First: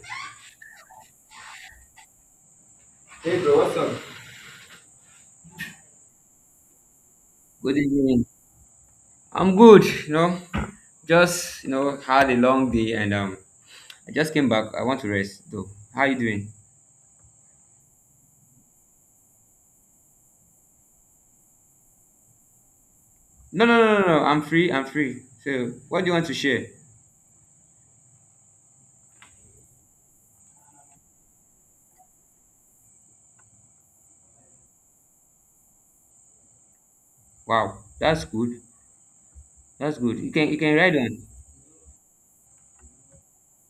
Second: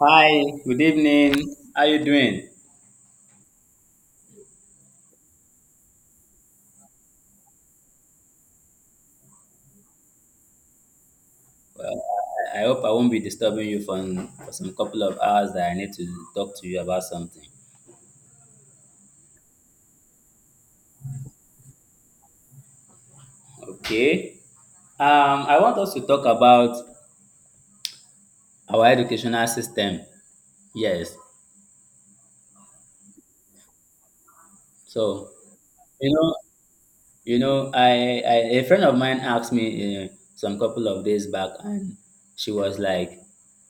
Hi, good evening. How you doing? Hey bro, what's up? Good evening. I'm good, you know. Well, Had a I long hope I day won't and be disturbing you I just came for back. some I want couple to of rest hours that though. I need How you to doing? talk to you about something. No, Okay. I'm free, I'm free. I So want us what to do you talk want to share? about our educational system. Yes. So, you know, you know, Wow, that's I good. a friend of mine asked That's me good. You some can couple ride of on. days back, and she was like,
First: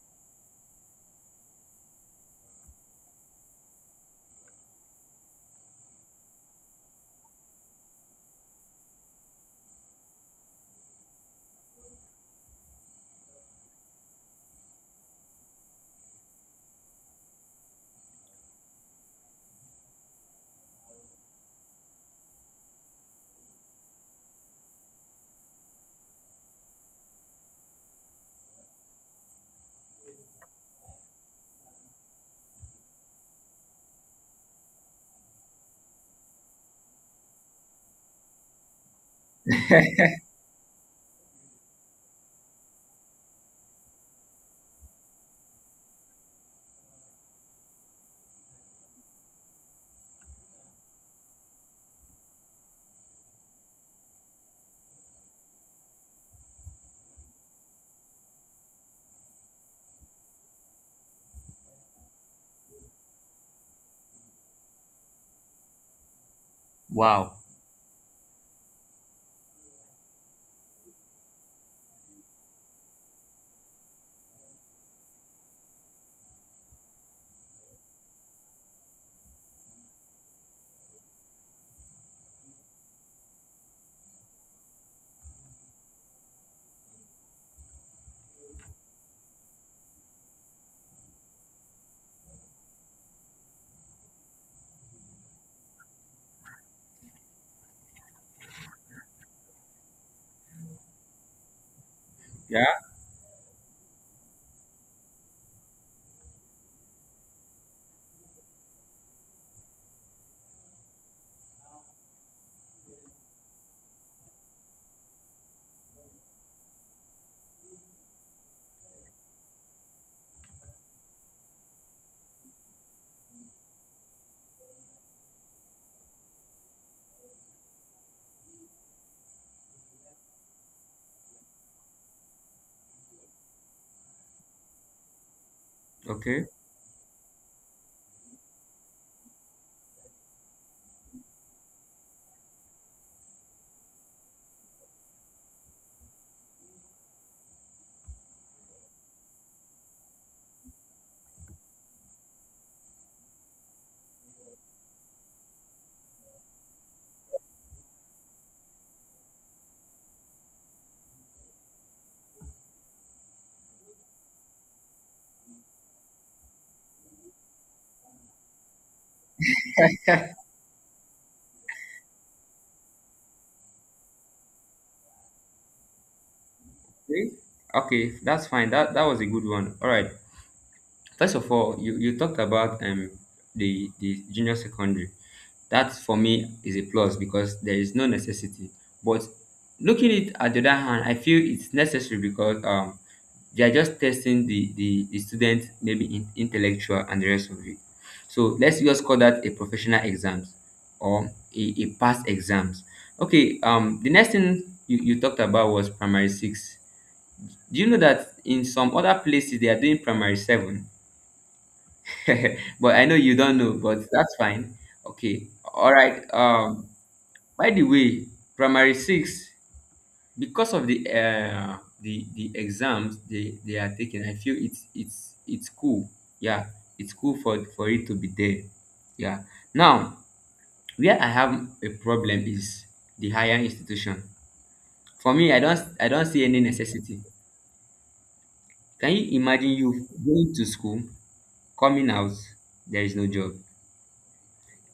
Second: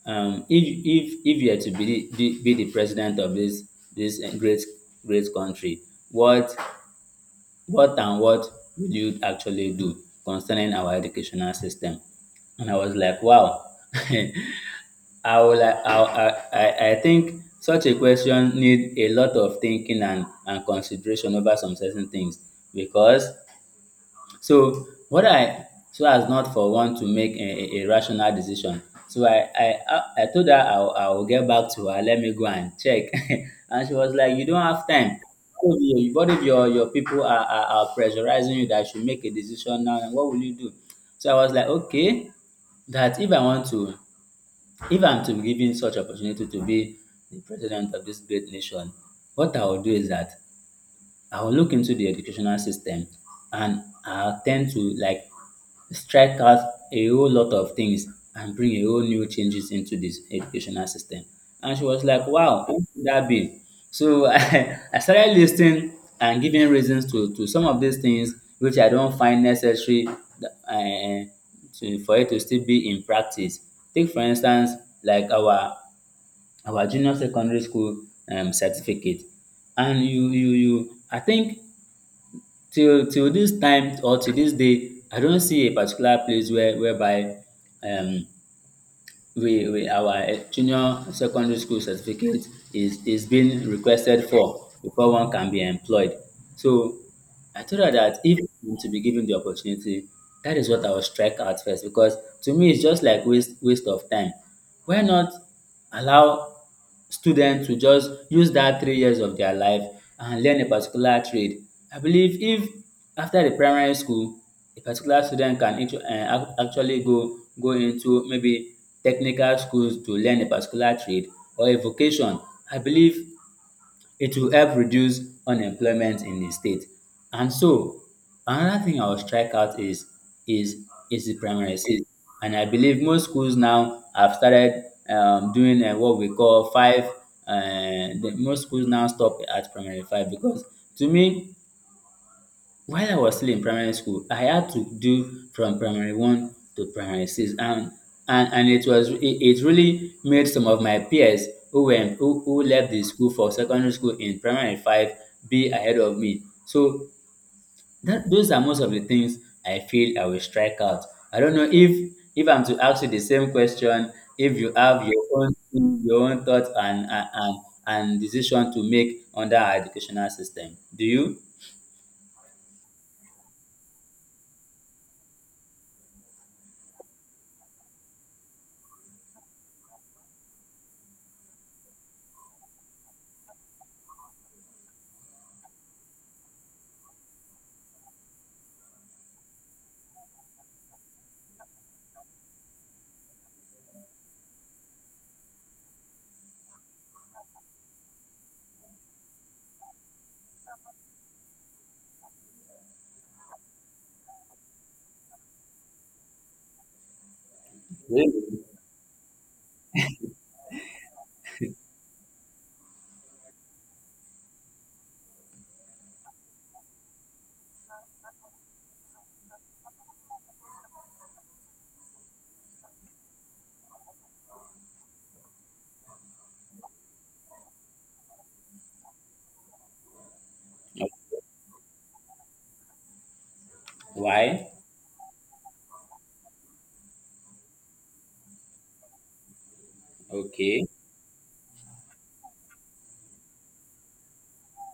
if you are to be the president of this great country, what What and what will you actually do concerning our educational system? And I was like, wow. I will, I think such a question need a lot of thinking and consideration over some certain things because so what I so as not for one to make a rational decision. So I told her I will get back to her, let me go and check. And she was like, you don't have time. What if your people are pressurizing you that you should make a decision now, and what will you do? So I was like, okay, that if I want to, if I'm to be given such opportunity to be the president of this great nation, what I will do is that I will look into the educational system and I'll tend to like strike out a whole lot of things and bring a whole new changes into this educational system. And she was like, wow, what could that be? So I started listening and giving reasons Wow. to some of these things which I don't find necessary for it to still be in practice. Take for instance, like our junior secondary school certificate, and you I think till this time or till this day I don't see a particular place whereby um we our junior secondary school certificate is being requested for before one can be employed. So I told her that if I'm to be given the opportunity, that is what I will strike out first because to Yeah, me it's just like waste of time. Why not allow students to just use that 3 years of their life and learn a particular trade. I believe if after the primary school, a particular student can actually go into maybe technical schools to learn a particular trade or a vocation. I believe it will help reduce unemployment in the state. And so another thing I will strike out is is the primary six. And I believe most schools now have started doing what we okay. call five. Most schools now stop at primary five because to me, while I was still in primary school, I had to do from primary one to primary six, and and it was it really made some of my peers who left the school for secondary school in primary five be ahead of me. So that those are most of the things I feel I will strike out. I don't know, if I'm to ask you the same question, if you have your own thing, your own thought and decision to make under our educational system, do you? Okay, okay, that's fine. That was a good one. All right. First of all, you talked about the junior secondary. That for me is a plus because there is no necessity. But looking it at the other hand, I feel it's necessary because they are just testing the student maybe in, intellectual and the rest of it. So let's just call that a professional exams or a past exams. Okay, the next thing you talked about was primary six. Do you know that Really? in some other places they are doing primary seven? But I know you don't know, but that's fine. Okay. All right. Um, by the way, primary six, because of the exams they are taking, I feel it's cool. Yeah, it's cool for it to be there. Yeah. Now, where I have a problem is the higher institution. Why? For me, I don't I don't see any necessity. Can you imagine you going to Okay, school, coming out, there is no job?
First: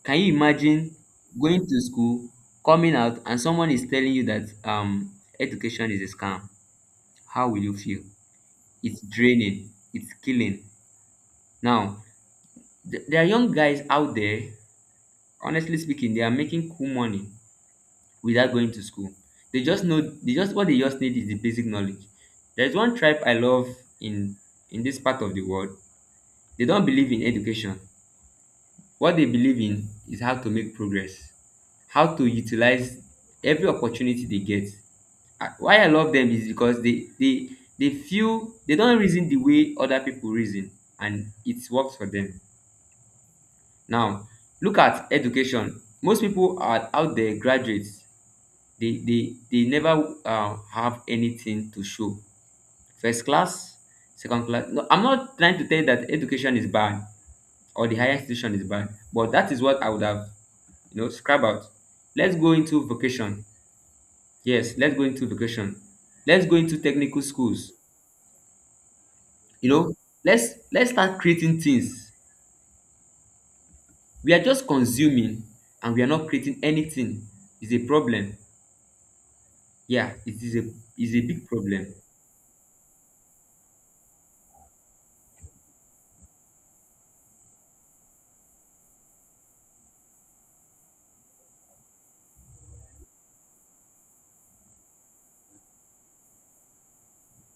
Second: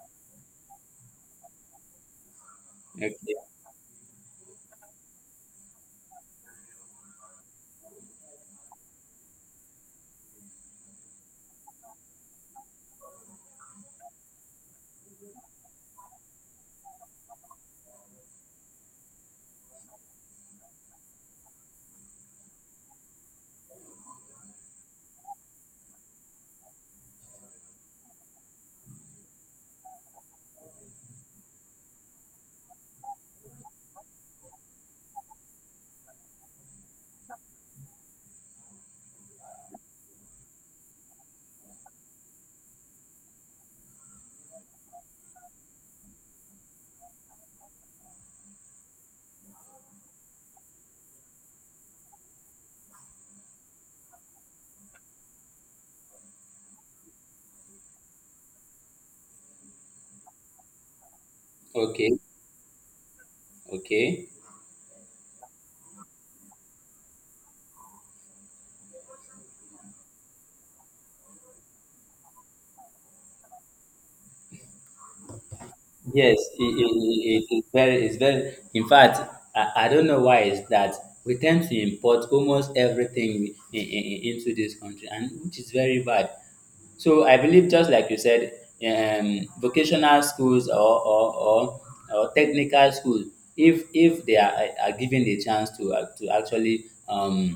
Can you imagine going to school, coming okay, out, and someone is telling you that education is a scam? How will you feel? It's draining. It's killing. Now, there are young guys out there, honestly speaking, they are making cool money without going to school. They just know, they just what they just need is the basic knowledge. There's one tribe I love in in this part of the world. They don't believe in education. What they believe in is how to make progress, how to utilize every opportunity they get. Ah, why I love them is because they they feel they don't reason the way other people reason, and it works for them. Now, look at education. Most people are out there graduates. They never have anything to show. First class, second class. No, I'm not trying to tell you that education is bad or the higher institution is bad, but that is what I would have, you know, scribe out. okay, Let's go into vocation. okay. Yes, let's go into vocation. Let's go into technical schools. You know, let's start creating things. We are just consuming and we are not Yes, creating anything. It is It's a it's problem. very. In fact, I don't Yeah, know why it it's that is a we big tend to problem. import almost everything into this country, and which is very bad. So I believe, just like you said, vocational schools or technical schools, if they are given the chance to actually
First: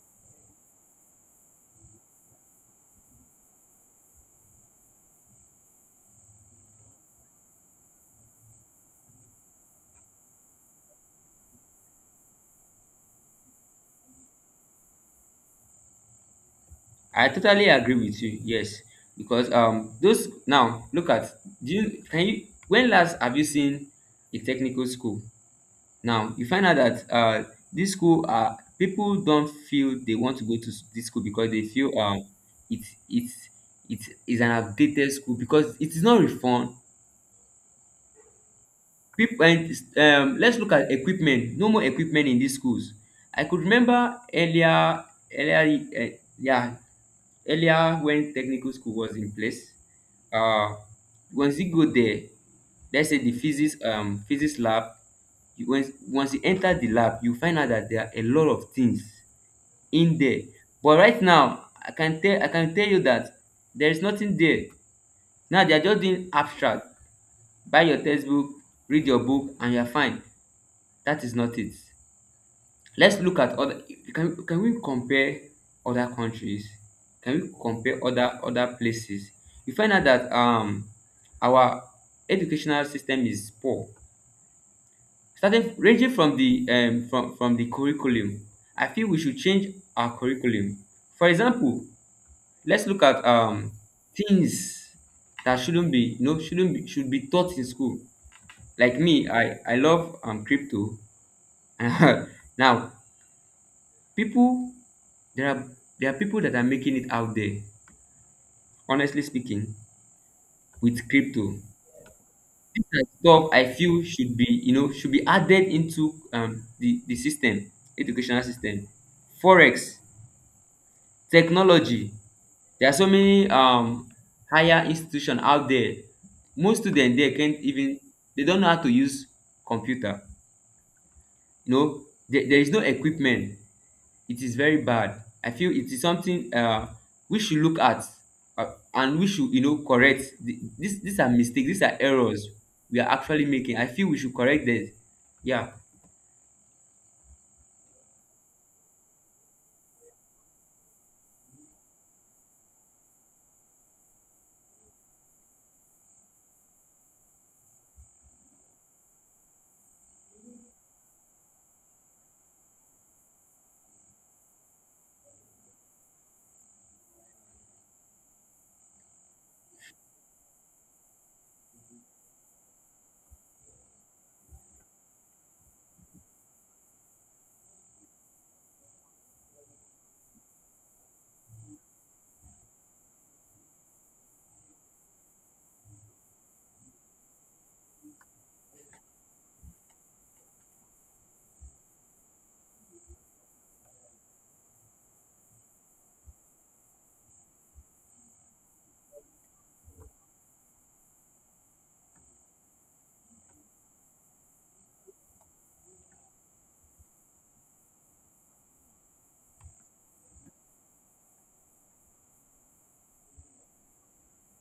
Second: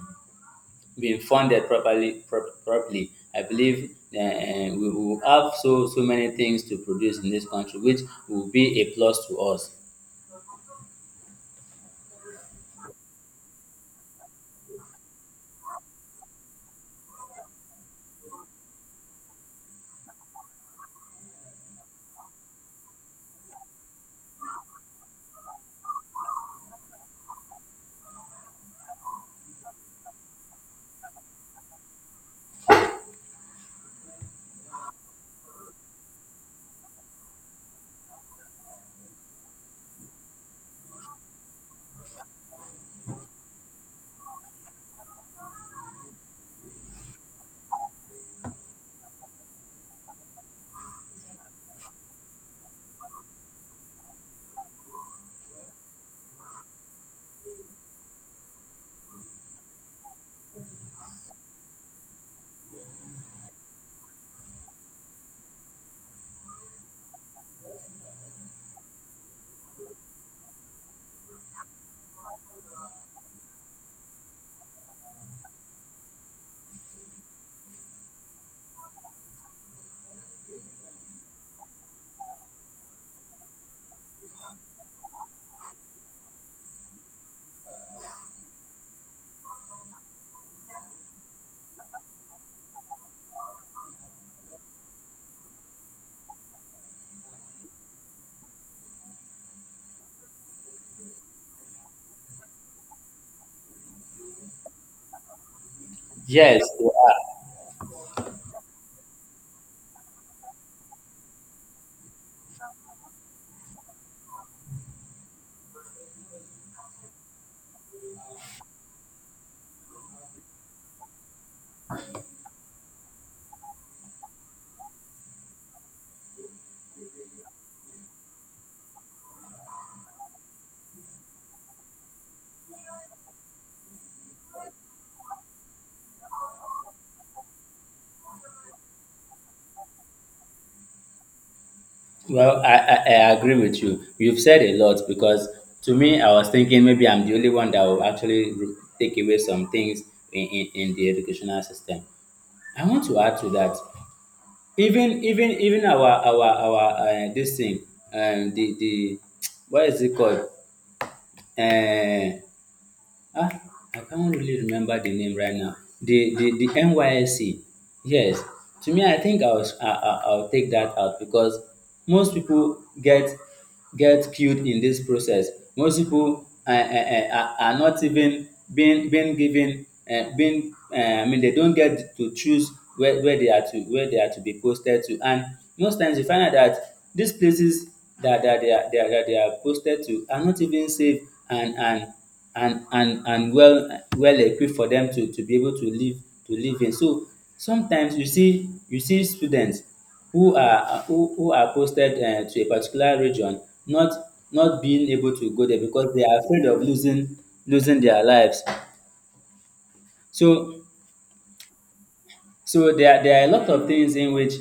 being funded properly. I believe we will have so many things to produce in this country, which will be a plus to us. I totally agree with you. Yes, because those now look at, do you, can you, when last have you seen a technical school? Now you find out that this school, uh, people don't feel they want to go to this school because they feel it's it's it's is an outdated school because it is not reformed. Equipment, let's look at equipment. No more equipment in these schools. I could remember earlier, earlier, uh, yeah, earlier when technical school was in place. Uh, once you go there, let's say the physics, physics lab. You, once you enter the lab, you find out that there are a lot of things in there. But right now, I can tell you that there is nothing there. Now they are just doing abstract, buy your textbook, read your book and you're fine. That is not it. Let's look at other, can we compare other countries? Can we compare other places? You find out that our educational system is poor, starting, ranging from the curriculum. I feel we should change our curriculum. For example, let's look at things that shouldn't be you know shouldn't be should be taught in school. Like me, I love crypto. Now, people there are there are people that are Yes, making it out there, honestly speaking, with crypto. This kind of stuff I feel should be, you know, should be added into the system, educational system. Forex, technology. There are so many higher institution out there. Most students there can't even, they don't know how to use computer. You know, there is no equipment. It is very bad. I feel it is something we should look at, and we should, you know, correct this, these are mistakes, these are errors well, we are I actually agree making. with I you. feel we should You've said correct a this. lot because Yeah. to me, I was thinking maybe I'm the only one that will actually take away some things in the educational system. I want to add to that. Even our this thing, the what is it called? Uh, Ah, I can't really remember the name right now. The NYSC. Yes. To me, I think I'll take that out because most people get killed in this process. Most people are not even being given being I mean they don't get to choose where they are to be posted to. And most times you find out that these places that, that they are that they are posted to are not even safe, and and and well equipped for them to be able to live in. So sometimes you see students who are posted to a particular region, not being able to go there because they are afraid of losing their lives. So there are a lot of things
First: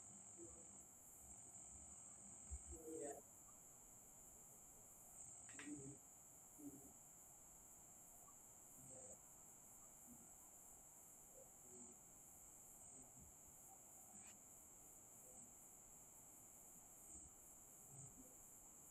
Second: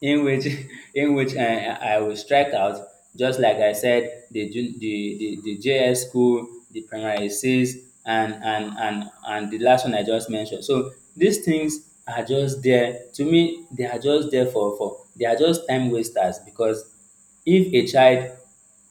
in which in which I will strike out. Just like I said, the the JS school, the primary six, and the last one I just mentioned. So these things are just there to me. They are just there for they are just time wasters because if a child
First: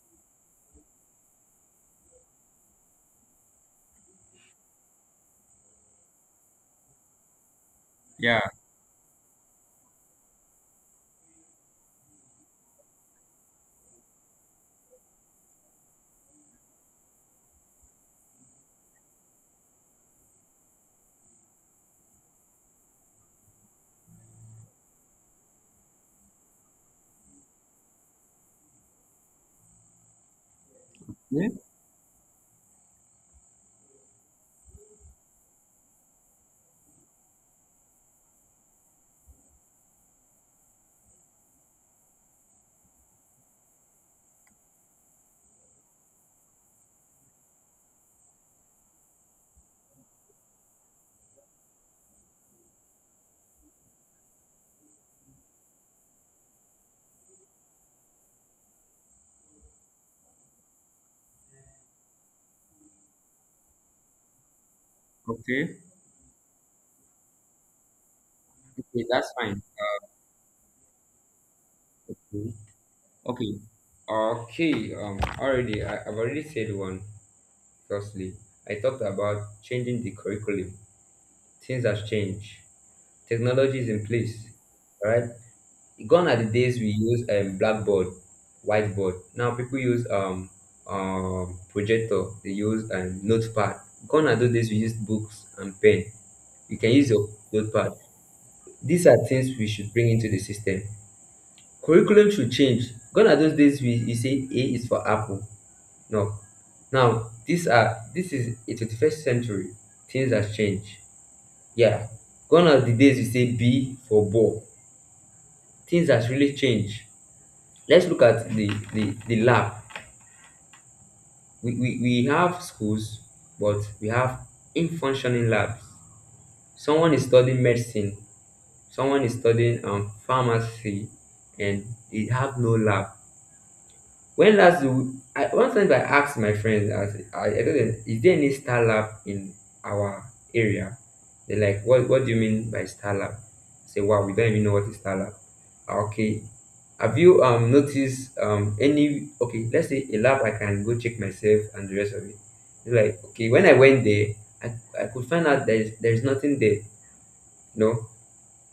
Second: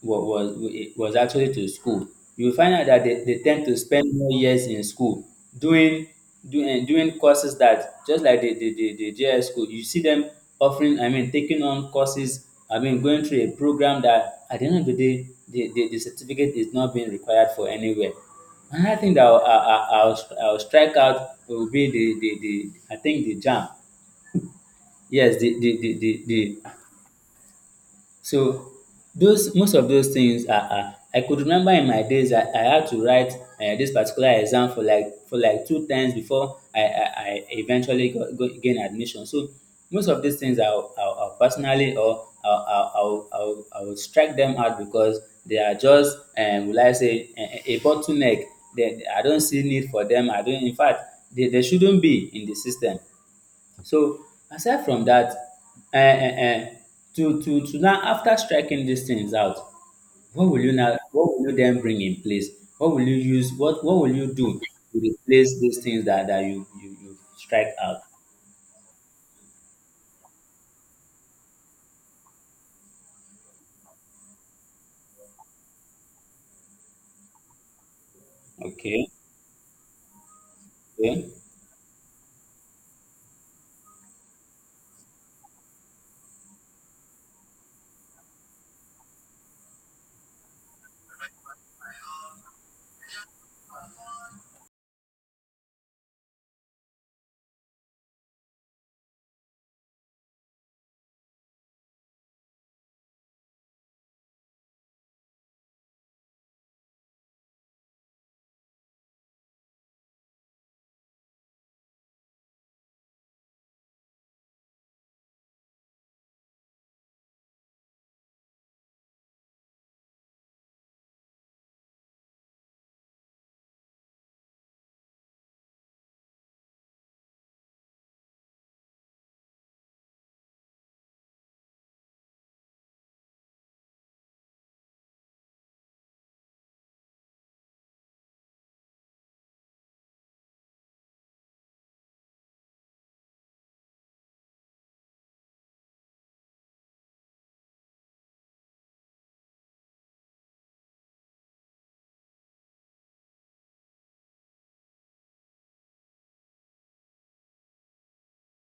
was actually to school. You will find out that they tend to spend more years in school doing doing doing courses that just Yeah. like the JS school, you see them offering, I mean taking on courses, I mean going through a program that at the end of the day the certificate is not being required for anywhere. Another thing that I'll strike out will be the I think the jam. Yes, the so those most of those things are, I could Hmm? remember in my days, I had to write this particular exam for like 2 times before I eventually got gain admission. So most of these things I'll personally, or I'll strike them out because they are just will I say a bottleneck. I don't see need for them. I don't. In fact, they shouldn't be in the system. So aside from that, uh, uh, uh, to now after striking these things out, what will you then bring in place? What will you do to replace Okay. these things that you strike out? Okay, that's fine. Mhm. Okay. Okay, already I've already said one. Firstly, I talked okay about changing the curriculum. okay Things have changed. Technology is in place, right? Gone are the days we use blackboard, whiteboard. Now people use projector, they use notepad. Gone are those days we used books and pen. You can use your notepad. These are things we should bring into the system. Curriculum should change. Gone are those days we, you say A is for apple. No. Now these are, this is a 21st century. Things has changed. Yeah. Gone are the days we say B for ball. Things has really changed. Let's look at the the lab. We have schools, but we have in-functioning labs. Someone is studying medicine, someone is studying pharmacy, and they have no lab. When last you, I, one time I asked my friends, I told them, is there any Star Lab in our area? They're like, what do you mean by Star Lab? I say, wow, we don't even know what is Star Lab. Ah, okay. Have you noticed any, okay, let's say a lab I can go check myself and the rest of it. It's like, okay, when I went there, I, I could find out there is nothing there. No.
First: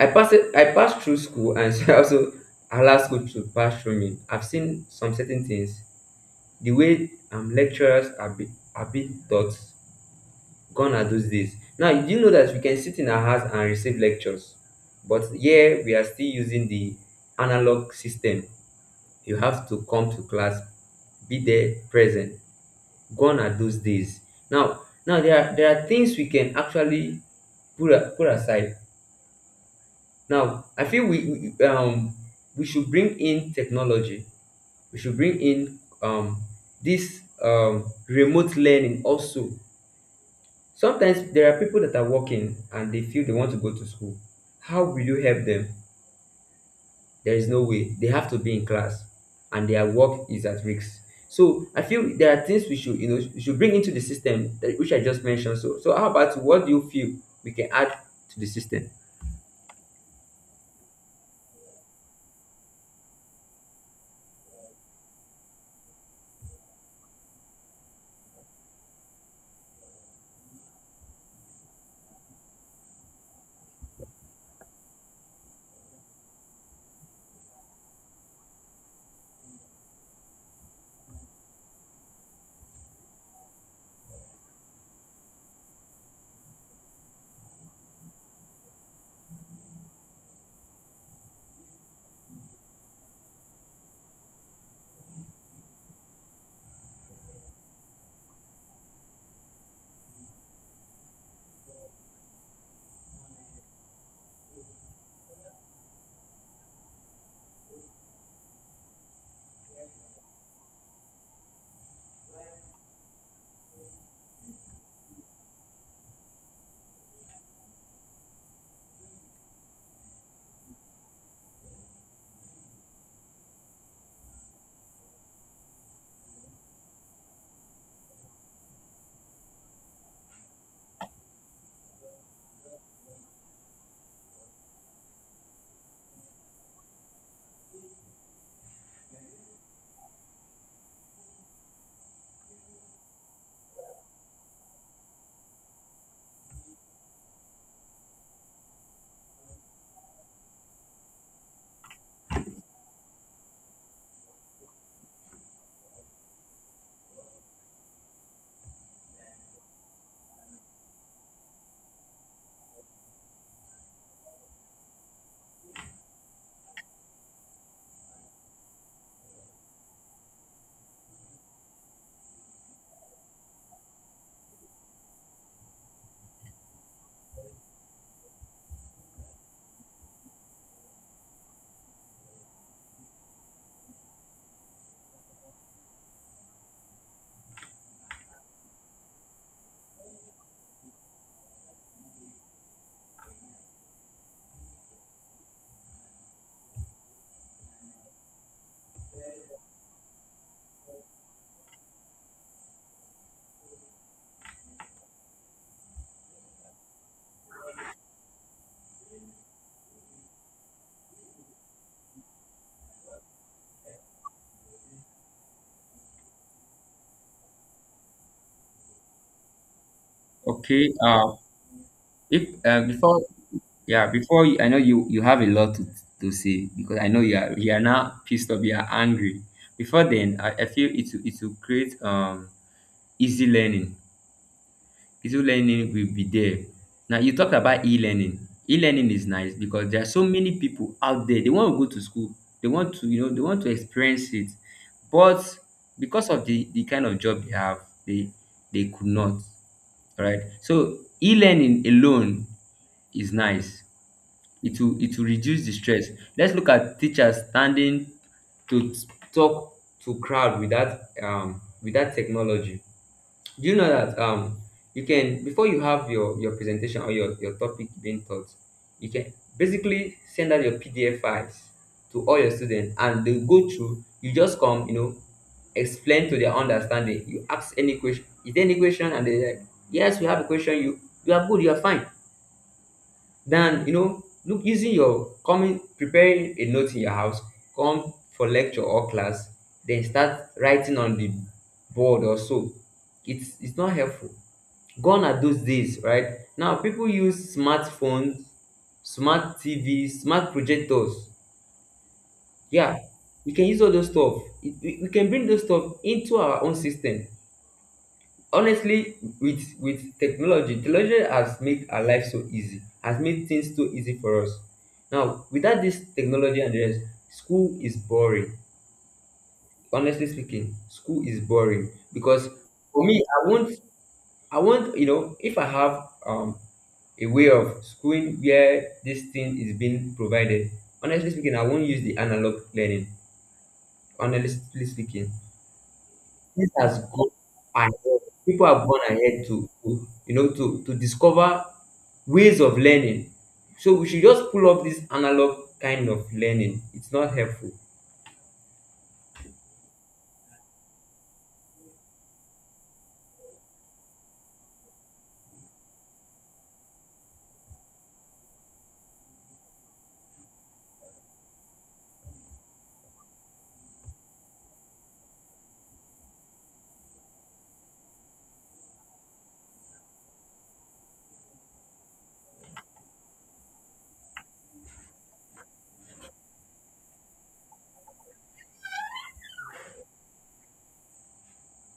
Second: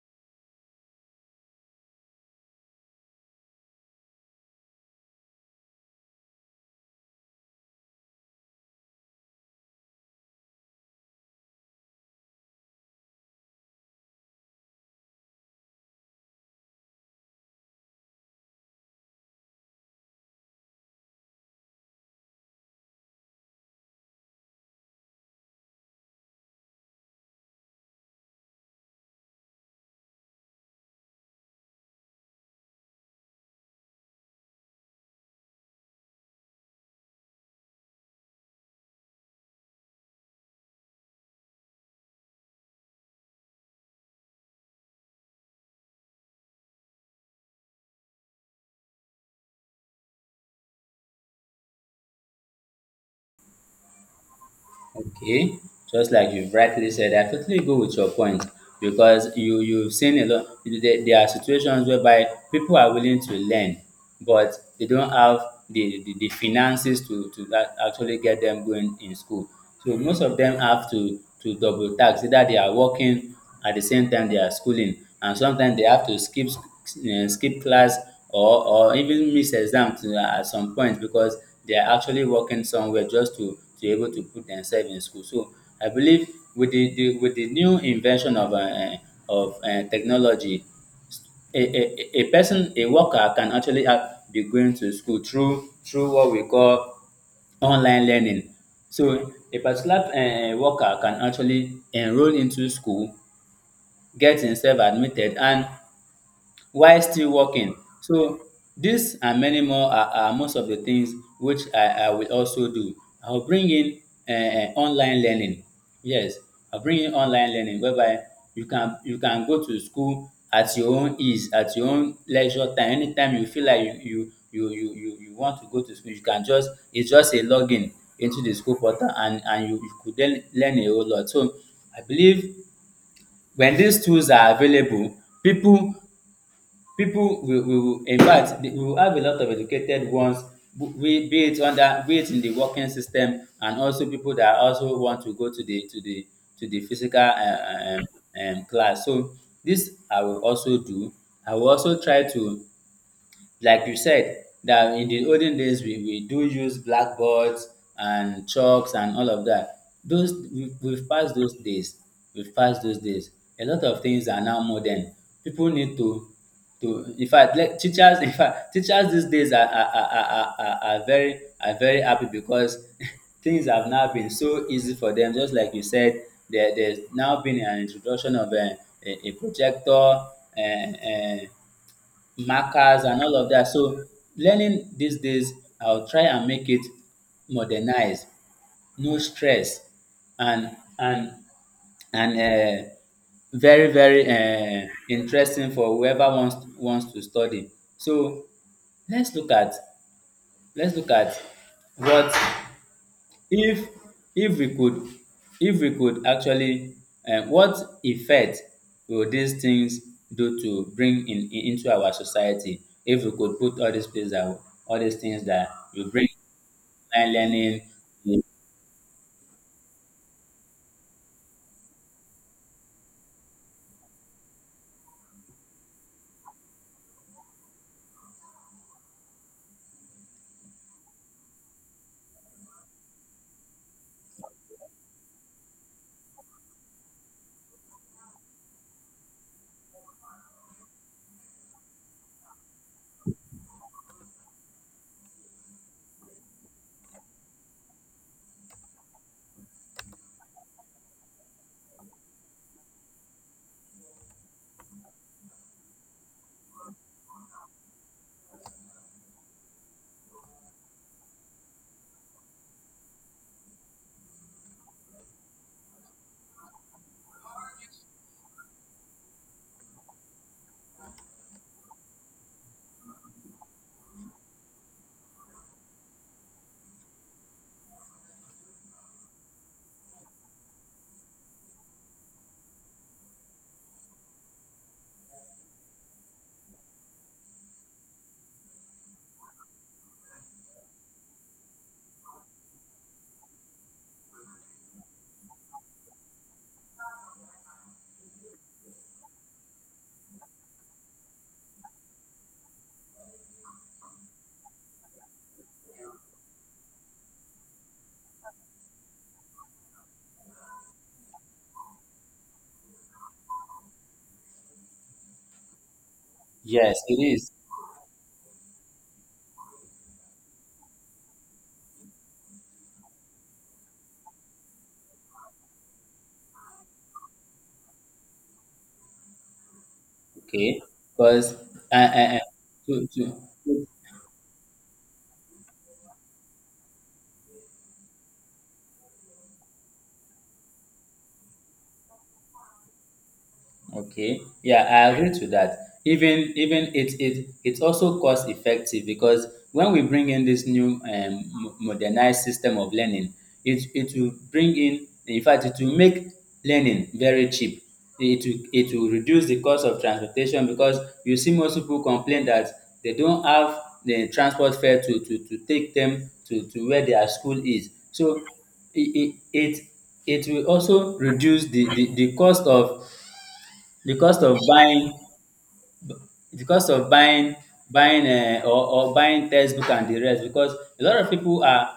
I passed through school, and she also allowed school to pass through me. I've seen some certain things, the way lecturers are be are being taught. Gone are those days. Now, do you do know that we can sit in our house and receive lectures? But here we are still using the analog system. You have to come to class, be there present. Gone are those days. now now there are things we can actually put, put aside. Now I feel, we should bring in technology. We should bring in this remote learning also. Sometimes there are people that are working and they feel they want to go to school. How will you help them? There is no way. They have to be in class and their work is at risk. So I feel there are things we should, you know, we should bring into the system, that which I just mentioned. Okay, So, so how just like about you? you have What do you rightly said, feel I we totally can go add with your to point the system? because you've seen a lot. There are situations whereby people are willing to learn, but they don't have the finances to that actually get them going in school. So most of them have to double tax. Either they are working at the same time they are schooling, and sometimes they have to skip skip class or even miss exams to at some point because they are actually working somewhere just to be able to put themselves in school. So I believe with the new invention of technology, a, a, a person, a worker can actually be going to school through what we call online learning. So a particular worker can actually enroll into school, get himself admitted and while still working. So these and many more are most of the things which I will also do. I will bring in online learning. Yes, I'll bring in online learning whereby you can go to school at your own ease, at your own leisure time. Anytime you feel like you want to go to school, you can just, it's just a login into the school portal, and you you could then learn a whole lot. So I believe when these tools are available, people people will in fact we will have a lot of educated ones. We be it under be it in the working system, and also people that also want to go to the to the physical um um class. So this I will also do. I will also try to, like you said, that in the olden days we do use blackboards and chalks and all of that. Those we've passed those days. We've passed those days. A lot of things are now modern. People need to, in fact, like teachers in fact teachers these days are very happy because things have now been so easy for them, just like you said. There's now been an introduction of a projector, uh, uh, markers and all of that. So learning these days, I'll try and make it modernized, no stress, and and and very interesting for whoever wants to study. So let's look at let's look at what, if if we could if we could actually, what effect will these things do to bring in into our society if we could put all these things that all these things that will bring online learning. Okay. If before, yeah, before you, I know you, you have a lot to say because I know you are now pissed off, you are angry. Before then, I feel it will create easy learning. Physical learning will be there. Now you talked about e-learning. E-learning is nice because there are so many people out there. They want to go to school. They want to, you know, they want to experience it. But because of the kind of job they have, they they could not. All right. So e-learning alone is nice. It will reduce the stress. Let's look at teachers standing to t- talk to crowd without without technology. Do you know that you can, before you have your presentation or your topic being taught, you can basically send out your PDF files to all your students and they go through. You just come, you know, explain to their understanding. You ask any question. Is there any question? And they like, yes, we have a question. You are good. You are fine. Then you know, look, using your coming, preparing a note in your house, come for lecture or class, then start writing on the board or so. It's not helpful. Gone are those days, right? Now people use smartphones, smart TVs, smart projectors. Yeah, we can use all those stuff. It, we can bring those stuff into our own system, honestly. With technology, technology has made our life so easy, has made things so easy for us. Now, without this technology and the Yes, rest, it is. school is boring. Honestly speaking, school is boring because for me I want, you know, if I have a way of schooling where this thing is being Okay. provided, honestly Because speaking, I won't use uh, the uh, uh, analog learning. To Honestly speaking, this has gone ahead. People have gone ahead to you know to discover ways of learning. So we should okay. just pull Yeah, up this I agree to analog that. kind of Even learning. even It's it not it helpful. it's also cost effective, because when we bring in this new modernized system of learning, it will bring in fact it will make learning very cheap. It will reduce the cost of transportation, because you see most people complain that they don't have the transport fare to take them to where their school is. So it it it it will also reduce the cost of, The cost of buying the cost of buying buying or buying textbook and the rest, because a lot of people are,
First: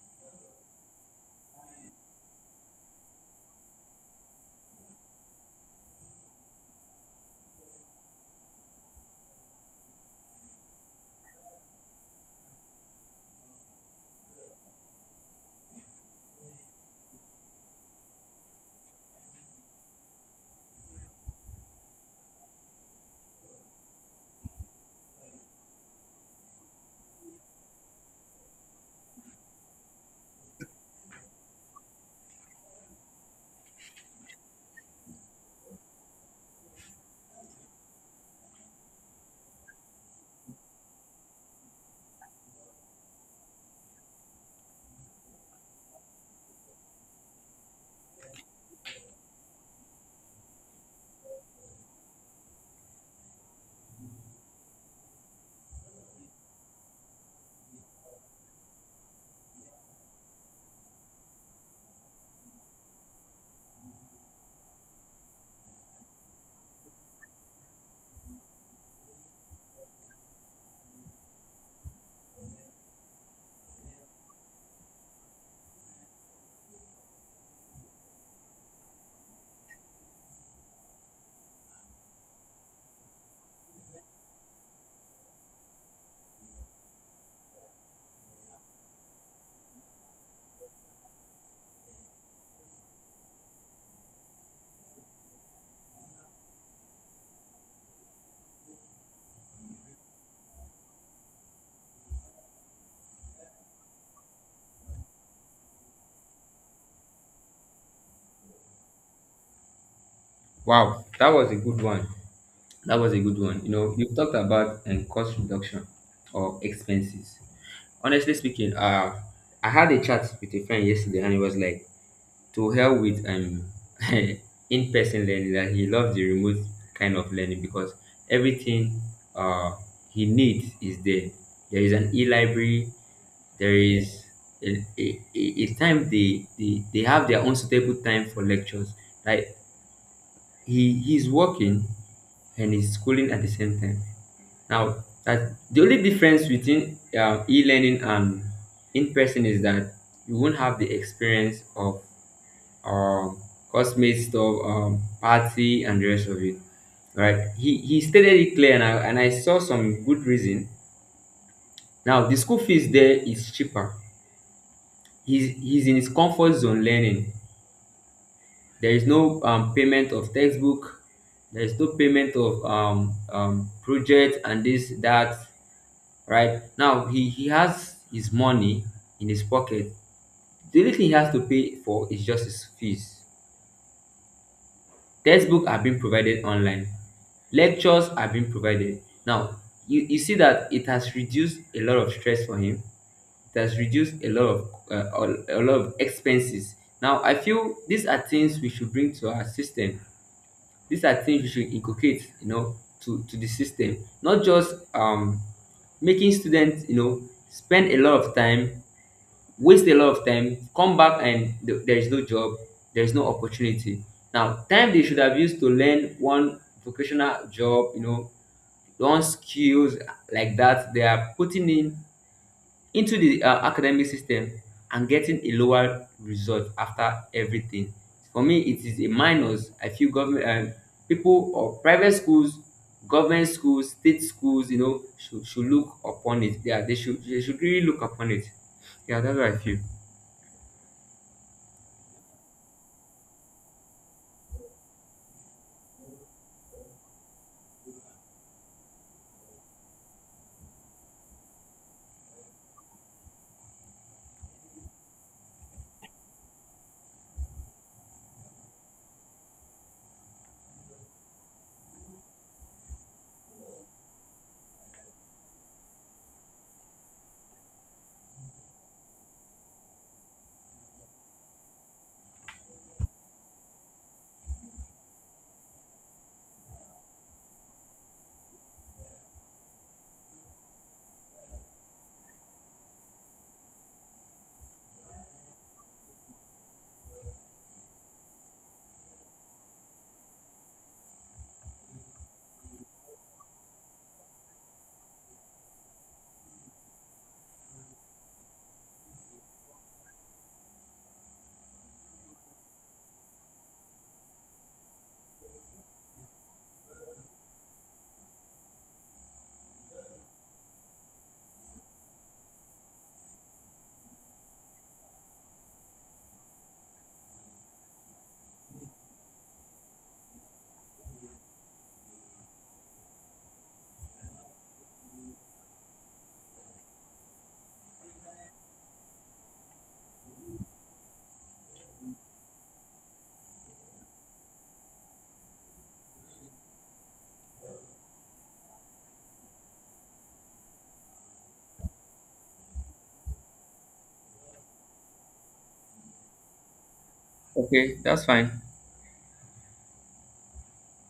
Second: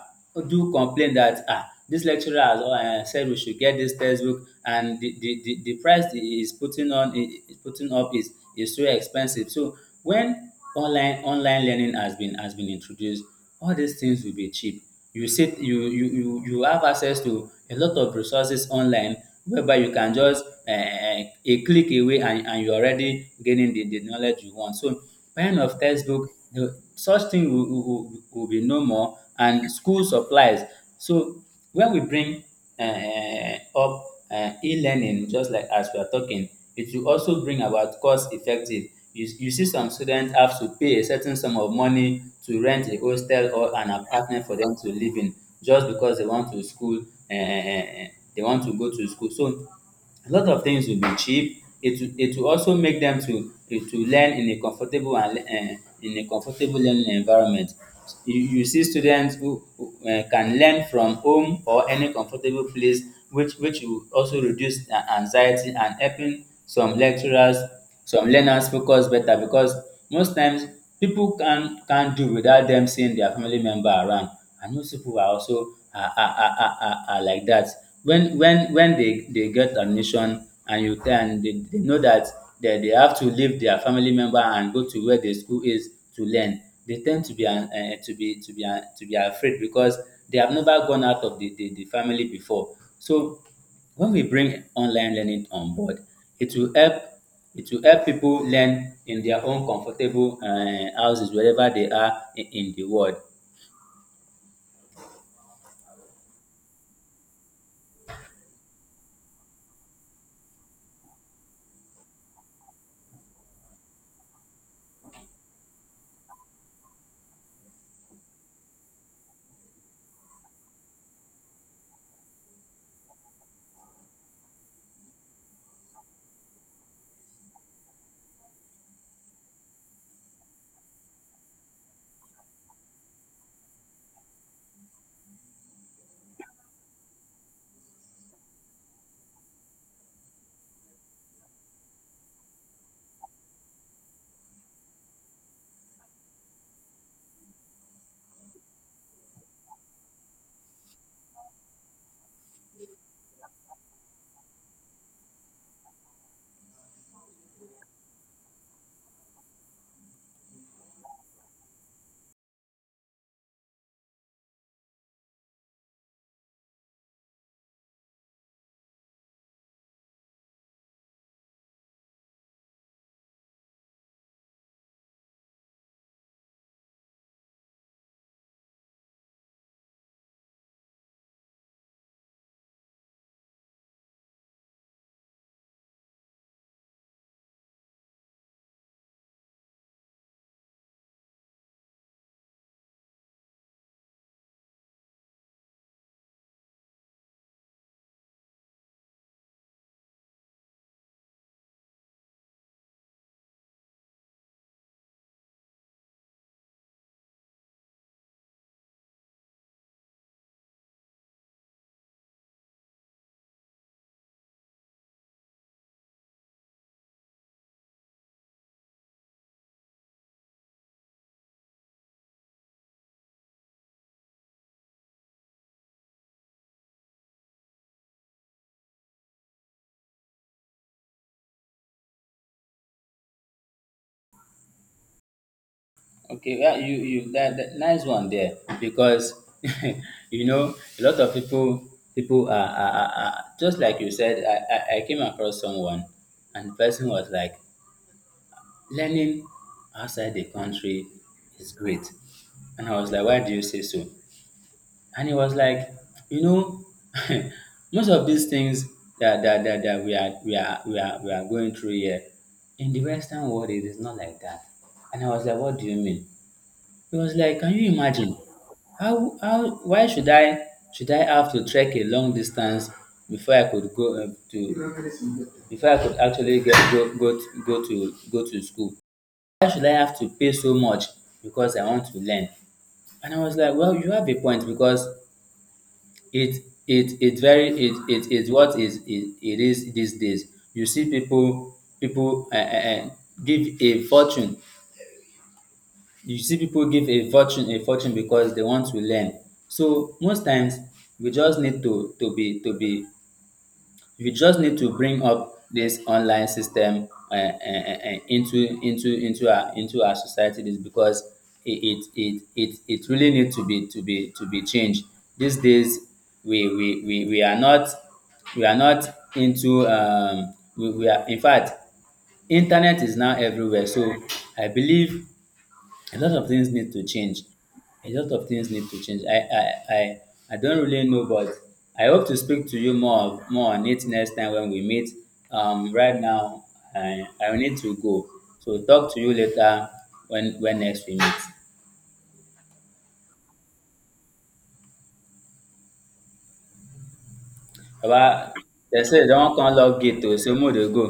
do complain that dis lecturer has said we should get dis textbook, and the price he is putting on, he is putting up is so expensive. So when online learning has been introduced, all dis things will be cheap. You sit, you have access to a lot of resources online, whereby you can just uh, a click away, and you're already gaining the knowledge you want. So buying of textbook, such thing will be no more, and school supplies. So when we bring up e-learning, just like as we are talking, it will also bring about cost effective. You see some students have to pay a certain sum of money to rent a hostel or an apartment for them to live in, just because they want to school, um they want to go to school. So a lot of things will be cheap. It will it will also make them to learn in a comfortable and in a comfortable learning environment. You see students who can learn from home or any comfortable place, which will also reduce anxiety, and helping some lecturers, some learners focus better, because most times people can do without them seeing their family member around. And most people are also are like that, when they get admission, and you tell, and they know that they have to leave their family member and go to where the school is to learn. They tend to be to be to be afraid, because they have never gone out of the family before. So when we bring online learning on board, it will help, it will help people learn in their own comfortable houses, wherever they are in the world. Wow, that was a good one. That was a good one. You know, you've talked about cost reduction or expenses. Honestly speaking, I had a chat with a friend yesterday and he was like, to hell with in-person learning, that he loves the remote kind of learning because everything uh he needs is there. There is an e-library, there is a time, they have their own suitable time for lectures. Like, he's working and he's schooling at the same time. Now, that the only difference between e-learning and in-person is that you won't have the experience of um cosmic stuff, party and the rest of it. Right? He stated it clear and I saw some good reason. Now the school fees there is cheaper. He's in his comfort zone learning. There is no payment of textbook. There is no payment of project and this that. Right now, he has his money in his pocket. The only thing he has to pay for is just his fees. Textbook are being provided online. Lectures are being provided. Now, you see that it has reduced a lot of stress for him. It has reduced a lot of a lot of expenses. Now, I feel these are things we should bring to our system, these are things we should inculcate, you know, to the system. Not just making students, you know, spend a lot of time, waste a lot of time, come back and there is no job, there is no opportunity. Now, time they should have used to learn one vocational job, you know, learn skills like that, they are putting in into the academic system and getting a lower result after everything. For me, it is a minus. I feel government people or private schools, government schools, state schools, you know, should look upon Okay, it. yeah, Yeah, you you they should that really look nice one upon it. there. Yeah, Because that's what I feel. you know, a lot of people are just like you said. I came across someone, and the person was like, "Learning outside the country is great," and I was like, "Why do you say so?" And he was like, "You know, most of these things that that, that, that we are going through here, in the Western world, it is not like that." And I was like, "What do you mean?" It was like, can you imagine? How Why should I have to trek a long distance before I could go to before I could actually get go go to, go to go to school? Why should I have to pay so much because I want to learn? And I was like, well, you have a point, because it is, it is these days. You see people give a fortune, a fortune because they want to learn. So most times, we just need to be we just need to bring up this online system into our society, is because it it, it it really need to be to be to be changed. These days, we are not, we are not into um, we are in fact, internet is now everywhere. So I believe a lot of things need to change. A lot of things need to change. I don't really know, but I hope to speak to you more more on it next time when we meet. Right now, I need to go. So talk to you later when next we meet. Okay, that's fine. Baba, they say they don't come lock gate, oh, so mo dey go.